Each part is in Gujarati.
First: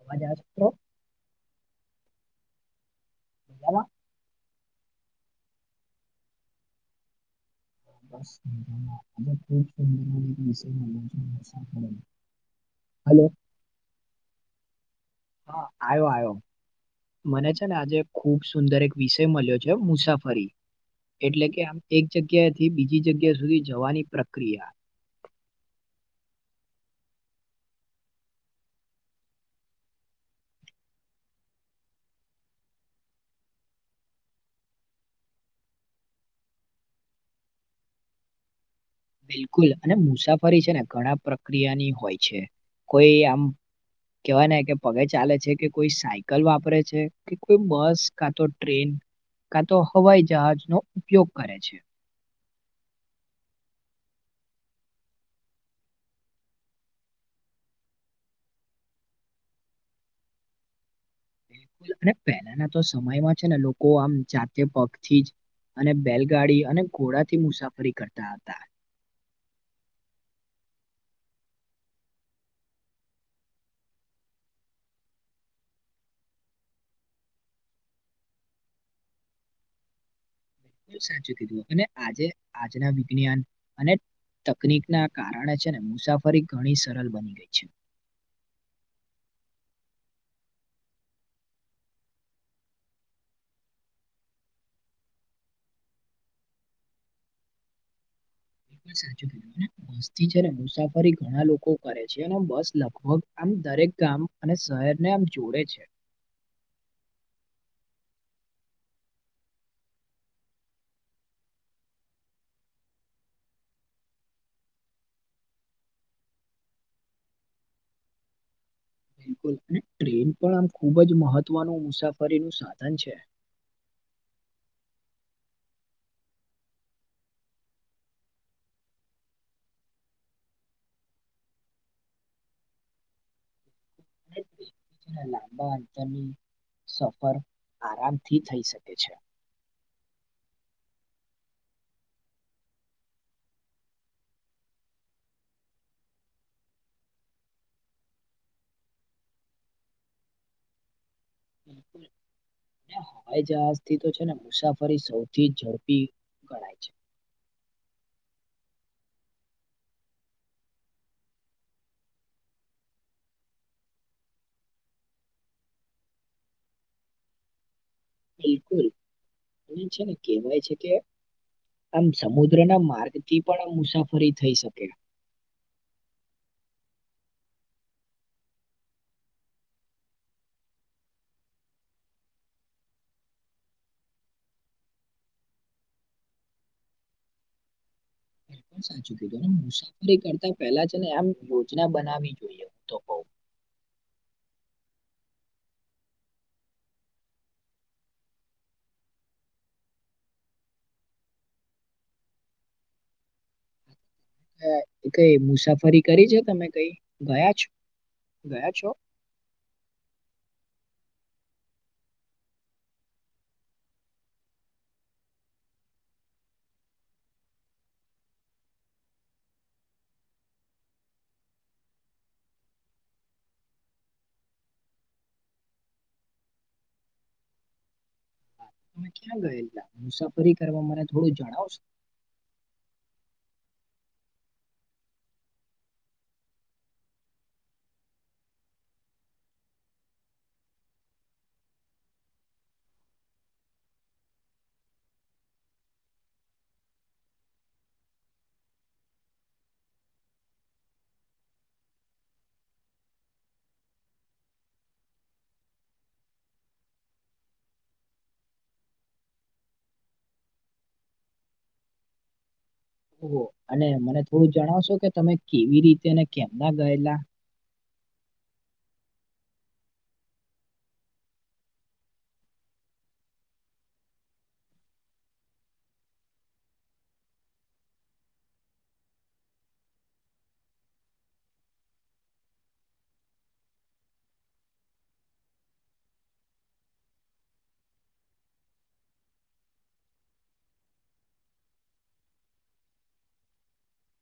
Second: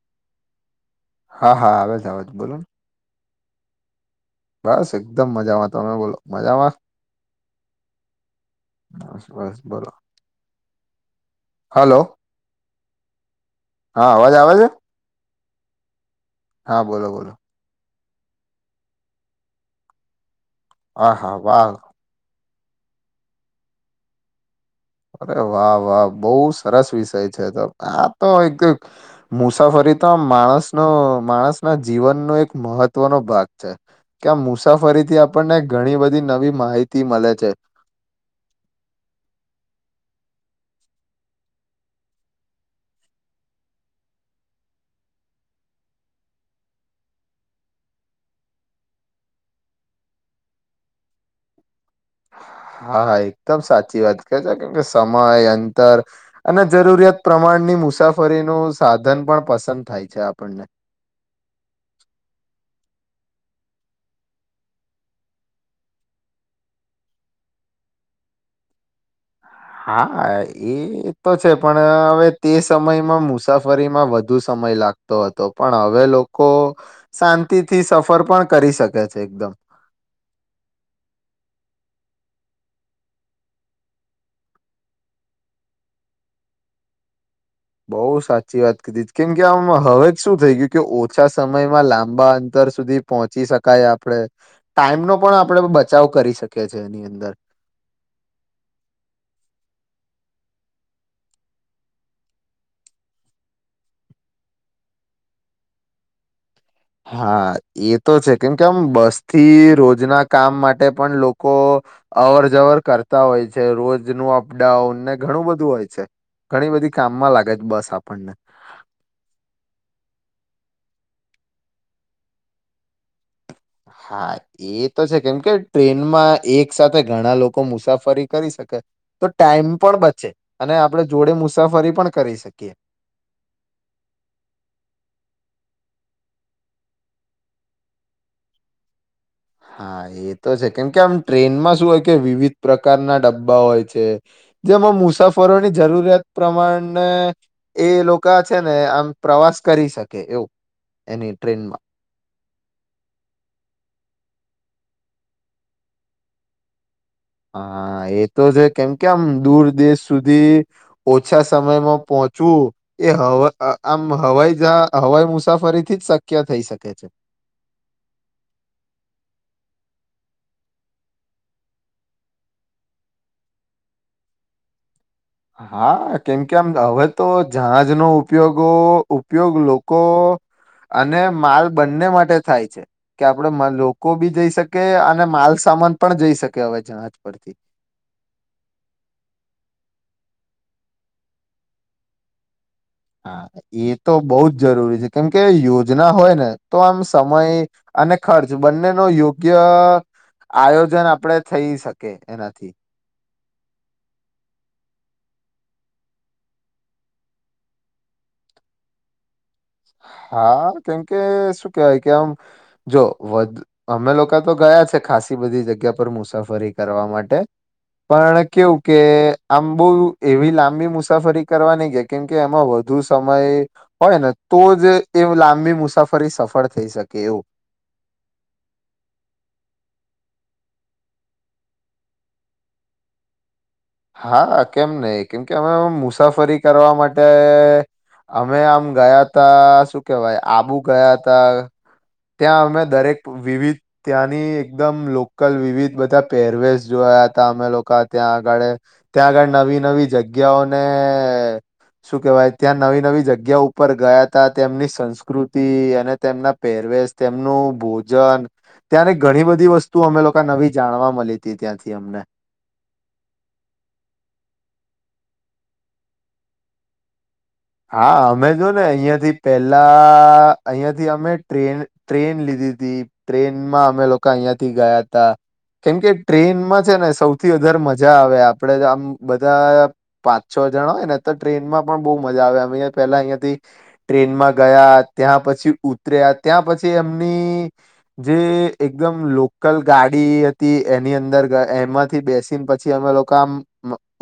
અવાજ આવો હા હા આવે જ આવેજ બોલો [inaudible] બસ એકદમ મજામાં તમે બોલો મજામાં બસ બસ બોલો [inaudible] હલો હલો હા અવાજ આવેજે હા આવ્યો આવ્યો બોલો મને છે ને આજે ખુબ સુંદર એક વિષય મળ્યો છે મુસાફરી હા હા એટલે કે વાહ આમ એક જગ્યાએ તે બીજી જગ્યા સુધી જવાની પ્રક્રિયા અરે વાહ વાહ બહુ સરસ વિષય છે તો આ તો એક મુસાફરી એ તો માણસનો માણસ ના જીવનનો એક મહત્વનો ભાગ છે. કે મુસાફરીથી આપણને ઘણી બધી નવી માહિતી મલે છે. [inaudible] બિલકુલ અને મુસાફરી છે ને ઘણા પ્રક્રિયાની હોય છે કોઈ આમ કેહેવાય ને કે પગે ચાલે છે કે કોઈ સાયકલ વાપરે છે કે કોઈ બસ કા તો ટ્રેન કા તો હવાઈ જહાજનો ઉપયોગ કરે છે. હા હા એકદમ સાચી વાત કે છે કેમ કે સમય અંતર અને જરૂરિયાત પ્રમાણની મુસાફરીનું સાધન પણ પસંદ થાય છે આપણને [unintelligible] પેલાના તો સમયમાં છે ને લોકો આમ જાતે પગથી જ અને બેલગાડી અને ઘોડાથી મુસાફરી કરતા હતા. હા એ તો છે પણ હવે તે સમયમાં મુસાફરીમાં વધુ સ મય લાગતો હતો પણ હવે લોકો શાંતિથી સફર પણ કરી શકે છે એકદમ સાચું કીધું અને આજે આજના વિજ્ઞાન અને તકનીક ના કારણે છે ને મુસાફરી ઘણી સરળ બની ગઈ છે. બઉ સાચી વાત કધી કેમ કે આમ હવે શું થઈ ગયું કે ઓછા સમયમાં લાંબા અંતર સુધી પહોંચી શકાય આપણે ટાઈમ નો પણ આપણેે બચાવ કરી શકીએ છીએ એની અંદર [inaudible] સાચું બસ થી જ મુસાફરી ઘણા લોકો કરે છે અને બસ લગભગ આમ દરેક ગામ અને શહેરને આમ જોડે છે. હા એ તો છે કેમ કેમ બસ થી રોજના કામ માટે પણ લોકો અવર જવર કરતા હોય છે રોજ નુ અપડાઉન ને ઘણું બધું હોય છે. ઘણી બધી કામમાં લાગે બસ આપણને બિલકુલ અને ટ્રેન પણ આમ ખુબ જ મહત્વનું મુસાફરીનું સાધન છે. હા એ તો છે કેમ કે ટ્રેનમાં એક સાથે ઘણા લોકો મુસાફરી કરી શકે તો ટાઈમ પણ બચે અને આપણે જોડે મુસાફરી પણ કરી શકીએ. [inaudible] લાંબા અંતરની સફર આરામથી થઈ શકે છે. હા એ તો છે કેમ કે આમ ટ્રેનમાં શું હોય કે વિવિધ પ્રકારના ડબ્બા હોય છે. જેમાં મુસાફરોની જરૂરિયાત પ્રમાણે એ લોકો છે ને આમ પ્રવા શ કરી શકે એવું એની ટ્રેનમાં. હવે જ આસ્થી તો છે ને મુસાફરી સૌથી ઝડપી ગણાય છે. હા એતો છે કેમ કે આમ દૂર દેશ સુધી ઓછા સમયમાં પોહ ચવુ એ હવ આમ હવાઈ હવાઈ મુસાફરી થી જ શક્ય થઈ શકે છે. બિલકુલ અને છે ને કેહેવાય છે કે. આમ સમુદ્રના માર્ગથી પણ આમ મુસાફરી થઈ શકે. હા કેમ કે આમ હવે તો જહાજનો ઉપયોગો ઉપયોગ લોકો. અને માલ બંને માટે થાય છે કે આપડે લોકો બી જઈ શકે અને માલ શ માન પણ જઈ શકે હવે જહાજ પરથી. [inaudible] પણ સાચું કીધું મુસાફરી કરતા પેલા જ ને આમ યોજના બનાવી જોઈએ. કઉ હા એ તો બહુ જ જરૂરી છે કેમકે યોજના હોય ને તો આમ સમય. અને ખર્ચ બંને નો યોગ્ય. આયોજન આપડે થઈ શકે એનાથી. કઈ મુસાફરી કરી છે તમે કઈ ગયા છો? ગયા છો? હા કેમકે શું કેવાય કે આમ જો અમે લોકો તો ગયા છે ખાસ. થી બધી જગ્યા પર મુસાફરી કરવા માટે. પણ કેવું કે આમ બહુ એવી લાંબી મુસાફરી કરવા નહી ગયા કેમ કે અમે વ ધુ સમય હોય ને. તો જ એવું લાંબી મુસાફરી સફળ થઈ શકે એવું. તમે ક્યાં ગયેલા મુસાફરી કરવા મને થોડું જણાવશો? [inaudible] હા કેમ નહી કેમ કે અમે મુસાફરી કરવા માટે અમે આમ ગયા તા શું કેવાય આબુ ગયા તા. ત્યાં અમે દરેક વિવિધ ત્યાંની એકદમ લોકલ વિવિધ બધા પહેરવેેશ જોવા ગયા તા અમે લોકો ત્યાં આગળે ત્યાં આગળ નવી નવી જગ્યાઓને શું કેહેવાય ત્યાં નવી નવી જગ્યા ઉપર ગયા તા તેમની સંસ્કૃતિ અને તેમના પહેરવેશ. તેમનું ભોજન ત્યારે ઘણી બધી વસ્તુ અમે લોકો નવી જાણવા મલી હતી ત્યાંથી અમને. [inaudible] ઓ અને મને થોડું જણાવશો કે તમે કેવી રીતે અને કેમના ગયેલા? હા અમે જો ને અહિયાંયાથી પેલા અહિયાયાથી અમે ટ્રેન ટ્રેન લીધી. ઘી તી ટ્રેન માં અમે લોકો અહિયાંથી ગયા તા. કેમકે ટ્રેનમાં છે ને સૌથી વધારે મજા આવે આપડે આમ બધા પાચો જણા હોય તો ટ્રેનમાં પણ બવ મજા આવે પેલા અહંયાથી ટ્રેનમાં ગયા ત્યાં પછી ઉતર્યા ત્યાં પછી એમ ની જે એકદમ લોકલ ગાડી હતી એની અંદર એમાંથી બેસીને પછી અમે લોકો આમ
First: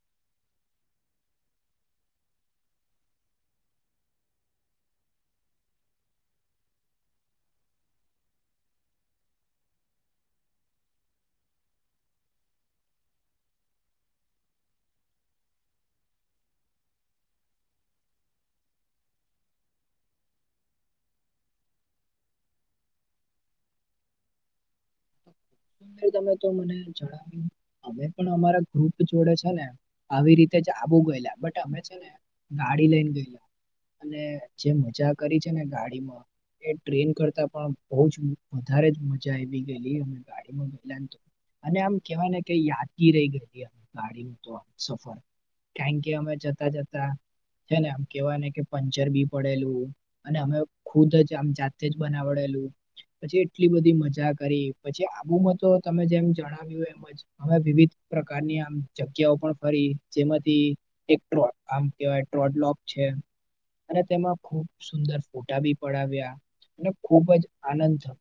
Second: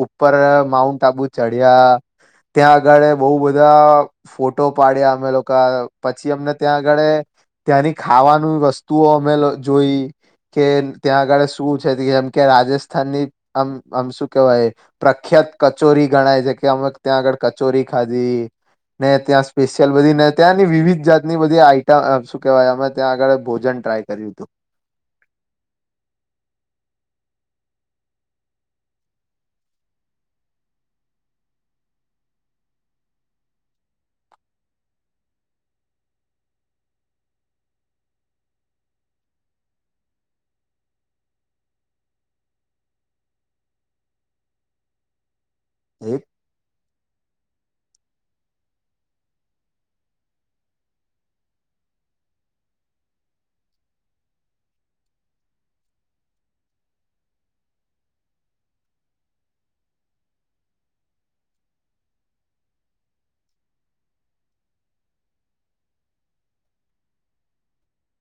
ઉપર માઉન્ટ આબુ ચડ્યા. ત્યાં આગળ બઉ બધા ફોટો પાડ્યા અમે લોકો પછી અમને ત્યાં આગળ ત્યાંની ખાવાની વસ્તુઓ અમે જોઈ. કે ત્યાં આગળ શું છે જેમ કે રાજસ્થાનની આમ આમ શું કેહેવાય પ્રખ્યા ત કચોરી ગણાય છે કે અમે ત્યાં આગળ કચોરી ખાધી. ને ત્યાં સ્પેશિયલ બધી ને ત્યાંની વિવિધ જાતની બધી આઈટમ શું કેહેવાય અમે ત્યાં આગળ ભોજન. ટ્રાય કર્યું તુ. [inaudible] ત તો મને જણાવ્યું અમે પણ અમારા ગ્રુપ જોડે છે ને આવી રીતે જા આબુ ગયેલા બટ અમે છે ને ગાડી લઈને ગયેલા. અને જે મજા કરી છે ને ગાડીમાં. એ ટ્રેન કરતા પણ બહ જ વધારે જ મજા આવી ગયેલી અ ગાડીમાં ગયલા ને તો અને આમ કેવાય ને કે યાદગી રહી ગઈ ગાડીનું તો સફર કારણ કે અમે જતા જતા છે ને આમ કેવા ને કે પંચર બી પડેલું અને અમે ખુદ જ આમ જાતે જ બનાવ ડેલું પછી એટલી બધી મજાક કરી પછી આબુમાં તો તમે જેમ જણાવ્યું એમજ અમે વિવિધ પ્રકારની આમ જગ્યા ફરી જેમાંથી એક આમ કેવાય ટ્રોટલોક છે. અને તેમાં ખુબ સુંદર ફોટા બી પડાવ્યા અને ખુબ જ આનંદ થયો.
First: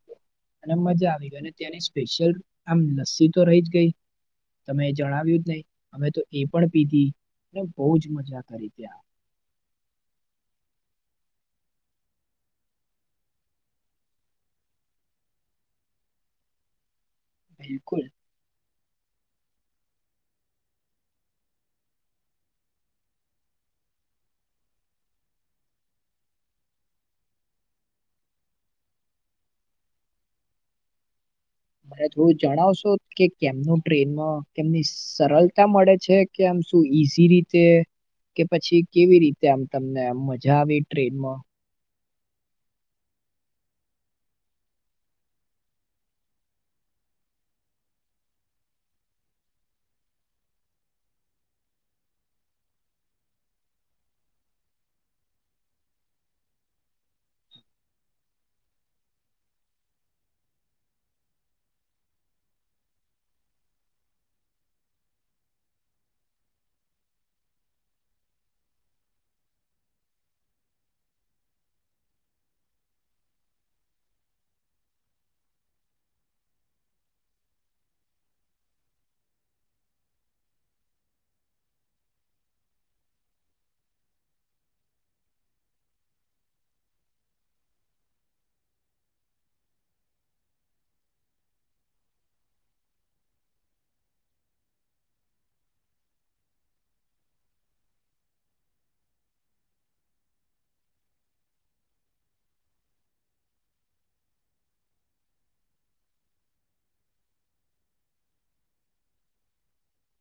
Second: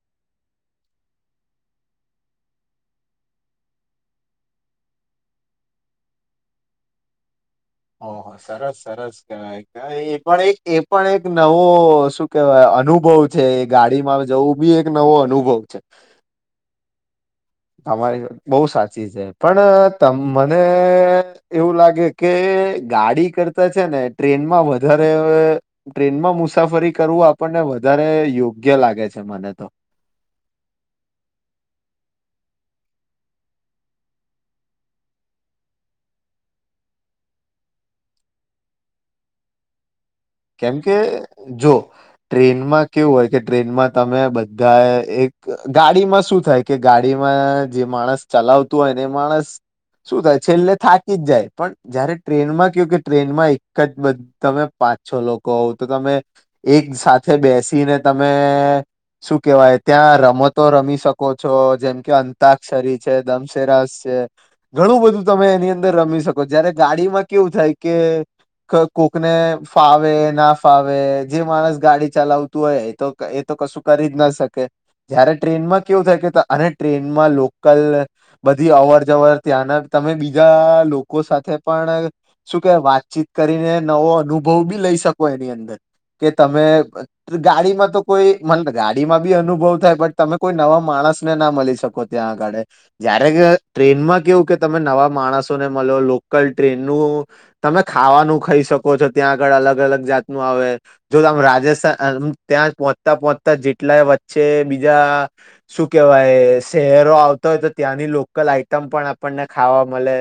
અને મજા આવી ગઈ અને ત્યાંની સ્પેશિયલ આમ લસ્સી તો રહી જ ગઈ. તમે એ જણાવ્યું જ નહી અમે તો એ પણ પીધી. અને બહુ જ ઓહ મજા કરી સરસ ત્યાં સરસ ક ક એ પણ એક એ પણ એક નવો શું કેવાય અનુભવ છે એ ગાડીમાં જવું બી એક નવો અનુભવ [inaudible] [inaudible] બિલકુલ તમારી બહુ સાચી સાી પણમ મને એવું લાગે કે ગાડી કરતા છે ને ને ટ્રેનમાં વધારે ટ્રેનમાં મુસાફરી કરવું આપણને વધારે યોગ્ય લાગે લાગે છે મને તો [inaudible] મને થોડું જણાવશો કે કેમનું ટ્રેનમાં કેમની સરળતા મળે છે કે આમ શું ઈઝી રીતે કે પછી કેવી રીતે આમ તમને મજા કેમ આવે કે ટ્રેનમાં જો ટ્રેનમાં કેવું હોય કે ટ્રેનમાં તમે બધા એક ગાડીમાં શું થાય કે ગાડીમાં જે માણસ ચલાવતું હોયને માણસ શું થાય છેલ્લે થાકી જ જાય પણ જયારે ટ્રેનમાં કહ કે ટ્રેનમાં એક જ તમે પાચ છો લોકો તો તમે એક સાથે બેસીને તમે શું કેવાય ત્યાં રમતો રમી શકો છો. જેમ કે અંતાક્ષરી છે. દમસેરાસ છે. ઘણું બધું તમે એની અંદર રમી શકો જયારે ગાડીમાં કેવું થાય કે ક કોકને ફાવે ના ફાવે જે માણસ ગાડી ચલાવતું હોય એ તો એ તો કશું કરી જ ના શકે. જયારે ટ્રેનમાં કેવું થાય કે અને ટ્રેનમાં લોકલ બધી અવર જવર ત્યાંના તમે બીજા લોકો સાથે પણ શું કે વાતચીત કરીને નવો અનુ ભ બી લઈ શકો એની અંદર કે તમે ગાડીમાં તો કોઈ મ ગાડીમાંબી અનુ થાય તમે કોઈ નવા માણસ ને ના મળી શકો ત્યાં આગળ જયારે ટ્રેનમાં કેવું કે તમે નવા માણસોને મલો લોકલ ટ્રેન નું તમે ખાવાનું ખાઈ શકો છો. ત્યાં આગળ અલગ-અલગ જાત નું આવે. જો આમ રાજસ્થાન ત્યાં પહોંચતા-પહોચતા જેટલા વચ્ચે બીજા શું કેવાય શહેરો આવતો હોય તો ત્યાંની લોકલ આઈટમ પણ આપને ખાવા મળે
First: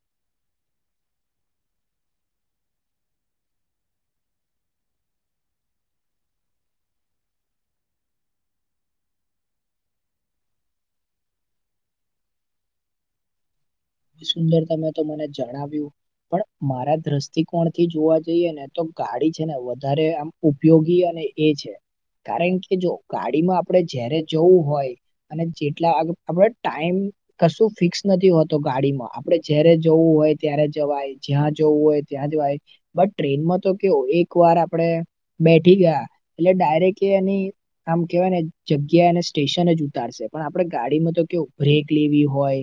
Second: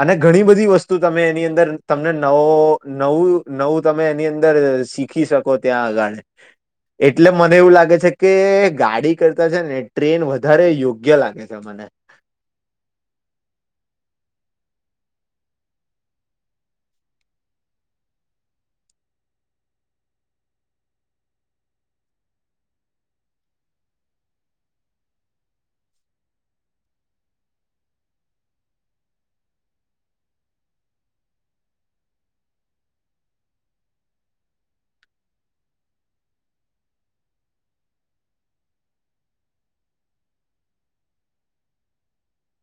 અને ઘણી બધી વસ્તુ તમે એની અંદર તમને નવો નવું-નવું તમે એની અંદર શીખી શકો ત્યાં આગળ. એટલે મને એવું લાગે છે કે ગાડી કરતા છે ને ટ્રેન વધારે યોગ્ય લાગે છે. મને- [unintelligible] સુંદર તમે તો મને જણાવ્યું પણ મારા દ્રષ્ટિકોણ થી જોવા જઈએ ને તો ગાડી છે. ને વધારે આમ ઉપયોગી અને એ છે કારણ કે જો ગાડીમાં આપણેે જારે જવું હોય અને જેટલા આપ ટાઈમ કશું ફિક્સ નથીહોતો. ગાડીમાં આપડે જય્યારે જવું હોય. ત્યારે જવાય જ્યાં જવું હોય ત્યાં જવાય બ ટ્રેનમાં કે એક વાર આપણે બેઠી ગયા એટલે ડાયરેક્ટ એ એની આમ કેવાય ને જગ્યા અને સ્ટેશન જ ઉતારશે પણ આપડે ગાડીમાં તો કેવું બ્રેક લેવી હોય.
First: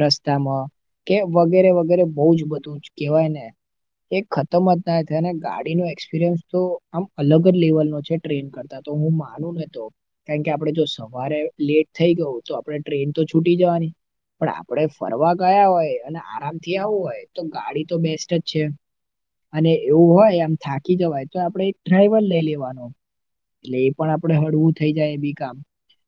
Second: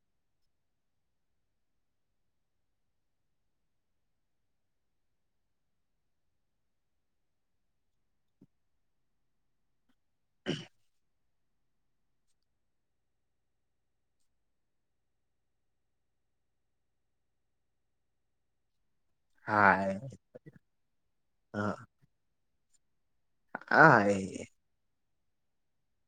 રસ્તામાં કે વગેરે-વગેરે બહુ જ બધું જ કેહેવાય ને એ ખતમજ ના થ અને ગાડીનો એક્સપિરિયન્સ તો આમ અલગ જ લેવલનો છે. ટ્રેન કરતા તો હું માનું નતો કારણ કે આપણે જો સવારે લેટ થઈ ગયું તો આપણે ટ્રેન તો છૂટી જવાની પણ, આપ આપડ ફરવા ગયા હોય, અને આરામ થી આવવું હોય. તો ગાડી તો બેસ્ટ જ છે. અને હા એવું હોય, આમ થાકી જવાય. તો આપડે હા એક ડ્રાઈવર લઈ લેવાનો. એટલે એ પણ આપડે હળવું થઈ જય. બી કામ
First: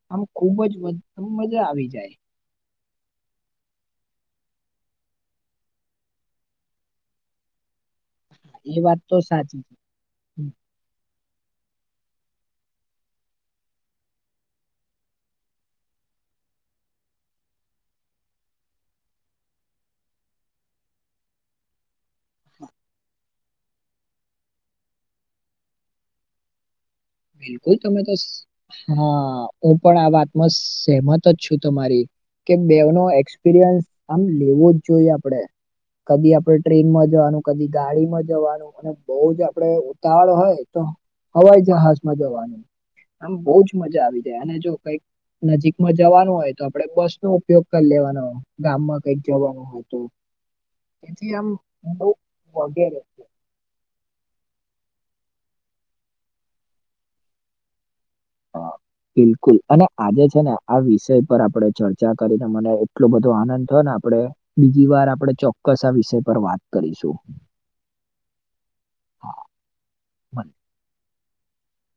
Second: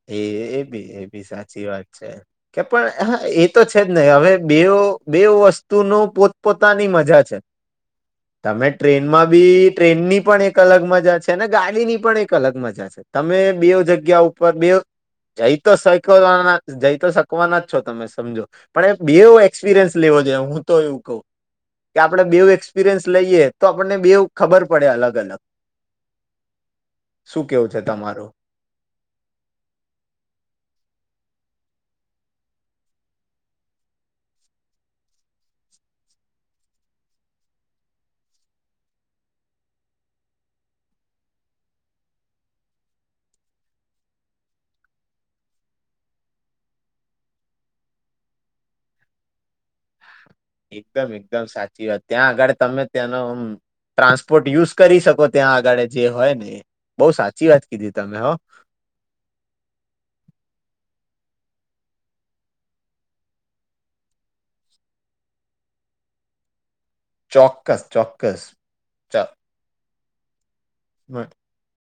એ આમ ખુબ એ જ બી એ બી મજ- મજા સાચી વાત આવી છે, જાય કે પણ હ તો છેજ નહી, હવે બે-બે વસ્તુનુ, પોતપોતાની મજા છે. તમે એ વાત તો ટ્રેનમાં સાચી બી છે ટ્રેનની પણ, એક અલગ મજા છે. તેના ગાડીની પણ એક અલગ મજા છે, તમે બે જગ્યા ઉપર બે જઈ, તો શકવા જઈ, તો શકવાના જ છો તમે સમજો પણ બે એવું, એક્સપિરિયન્સ લેવા હું, તો એવું કઉ. કે આપણેે બેવું એક્સપિરિયન્સ લઈએ, તો આપણને બેવ ખબર પડે અલગ-અલગ બિલકુલ, તમે તો તમારું? હા હું, પણ આ વાતમાં સહેમત જ છું. તમારી કે બેનો એક્સપિરિયન્સ આમ લેવો જ જોઈએ, આપડે. કદી આપડે ટ્રેનમાં જવાનું કદી ગાડીમા જવાનું અને બઉ જ આપડે ઉતાવળ હોય, તો હમ હવાઈ જહાજમાં જવાનું, આમ બહુંજ મજા આવી જાય, અને જો કઈક નજીકમાં જવાનું હોય, તો આપડે બસ નો ઉપયોગ કરી લેવાનો હોય. ગામમાં કઈક જવાનું હોય. તો એકદમ એથી એકદમ આમ સાચી વાત, બહુ ત્યાં આગળ તમે વગેરે ત્યાંનોમ ટ્રાન્સપોર્ટ યુઝ કરી શકો, ત્યાં આગાળ જે હોય, ને એ બઉ સાચી વાત કીધી તમે હો હ બિલકુલ અને આજે છેને, આ વિષય પર આપડણે ચર્ચા કરીને મને એટલો બધો આનંદ થયો, ને આપે બીજી વાર આપદે ચોક્કસ, આ વિષય પર વાત કરીશું. ચોક્કસ ચોક્કસ, ચલ હા [inaudible] પણ